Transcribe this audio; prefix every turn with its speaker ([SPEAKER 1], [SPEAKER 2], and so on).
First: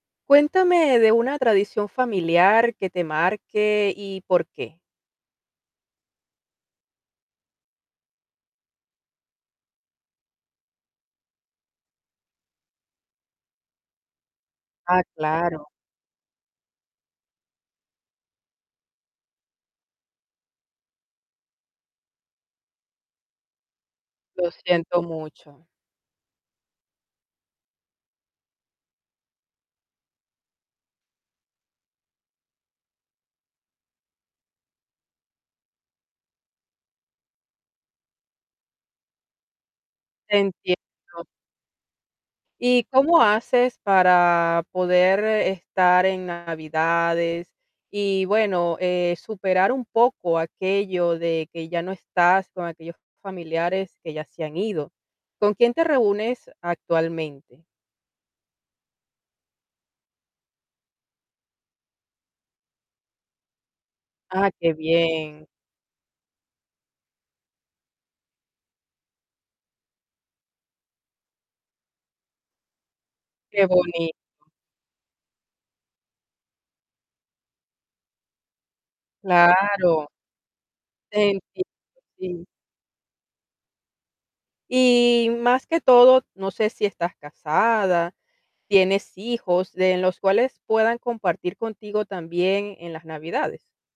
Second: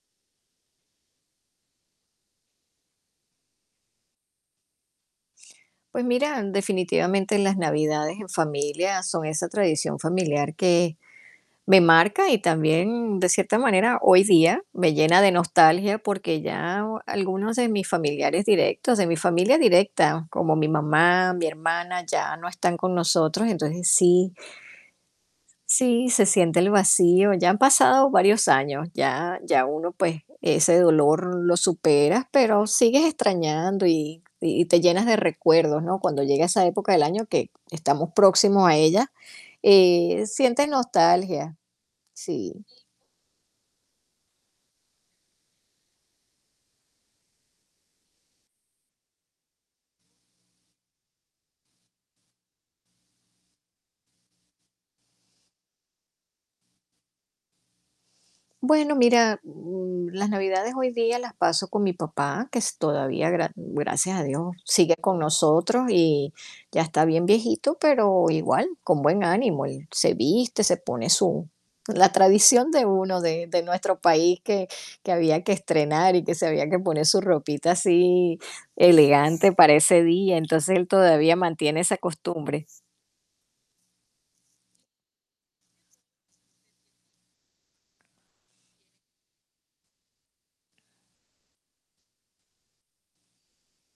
[SPEAKER 1] Cuéntame de una tradición familiar que te marque y, por qué.
[SPEAKER 2] Pues mira, definitivamente, las navidades en familia son esa tradición familiar que me marca, y también, de cierta manera, hoy día, me
[SPEAKER 1] Ah,
[SPEAKER 2] llena de
[SPEAKER 1] claro.
[SPEAKER 2] nostalgia, porque ya algunos de mis familiares directos, de mi familia directa, como mi mamá, mi hermana, ya no están con nosotros, entonces sí
[SPEAKER 1] Lo siento mucho.
[SPEAKER 2] Sí, se siente el vacío, ya han pasado varios años, ya ya uno, pues, ese dolor lo superas, pero sigues extrañando y y te llenas de recuerdos, ¿no? Cuando llega esa época del año que estamos próximos a ella, eh,
[SPEAKER 1] Te
[SPEAKER 2] sientes
[SPEAKER 1] entiendo.
[SPEAKER 2] nostalgia. Sí.
[SPEAKER 1] ¿Y cómo haces para poder estar en navidades y, bueno, eh, superar un poco aquello de que ya no estás con aquellos familiares que ya se han ido? ¿Con quién te reúnes actualmente?
[SPEAKER 2] Bueno, mira, mm, las navidades hoy día las paso con mi papá, que es todavía, gra mm, gracias a
[SPEAKER 1] Ah,
[SPEAKER 2] Dios,
[SPEAKER 1] qué
[SPEAKER 2] sigue con
[SPEAKER 1] bien.
[SPEAKER 2] nosotros, y ya está bien viejito, pero igual, con buen ánimo, él se viste, se pone su la tradición de uno de de
[SPEAKER 1] Qué
[SPEAKER 2] nuestro
[SPEAKER 1] bonito.
[SPEAKER 2] país, que que había que estrenar y que se había que poner su ropita así, elegante, para ese
[SPEAKER 1] Claro.
[SPEAKER 2] día, entonces él todavía
[SPEAKER 1] Entiendo,
[SPEAKER 2] mantiene esa
[SPEAKER 1] sí.
[SPEAKER 2] costumbre.
[SPEAKER 1] Y, más que todo, no sé si estás casada, ¿tienes hijos de los cuales puedan compartir contigo también en las navidades?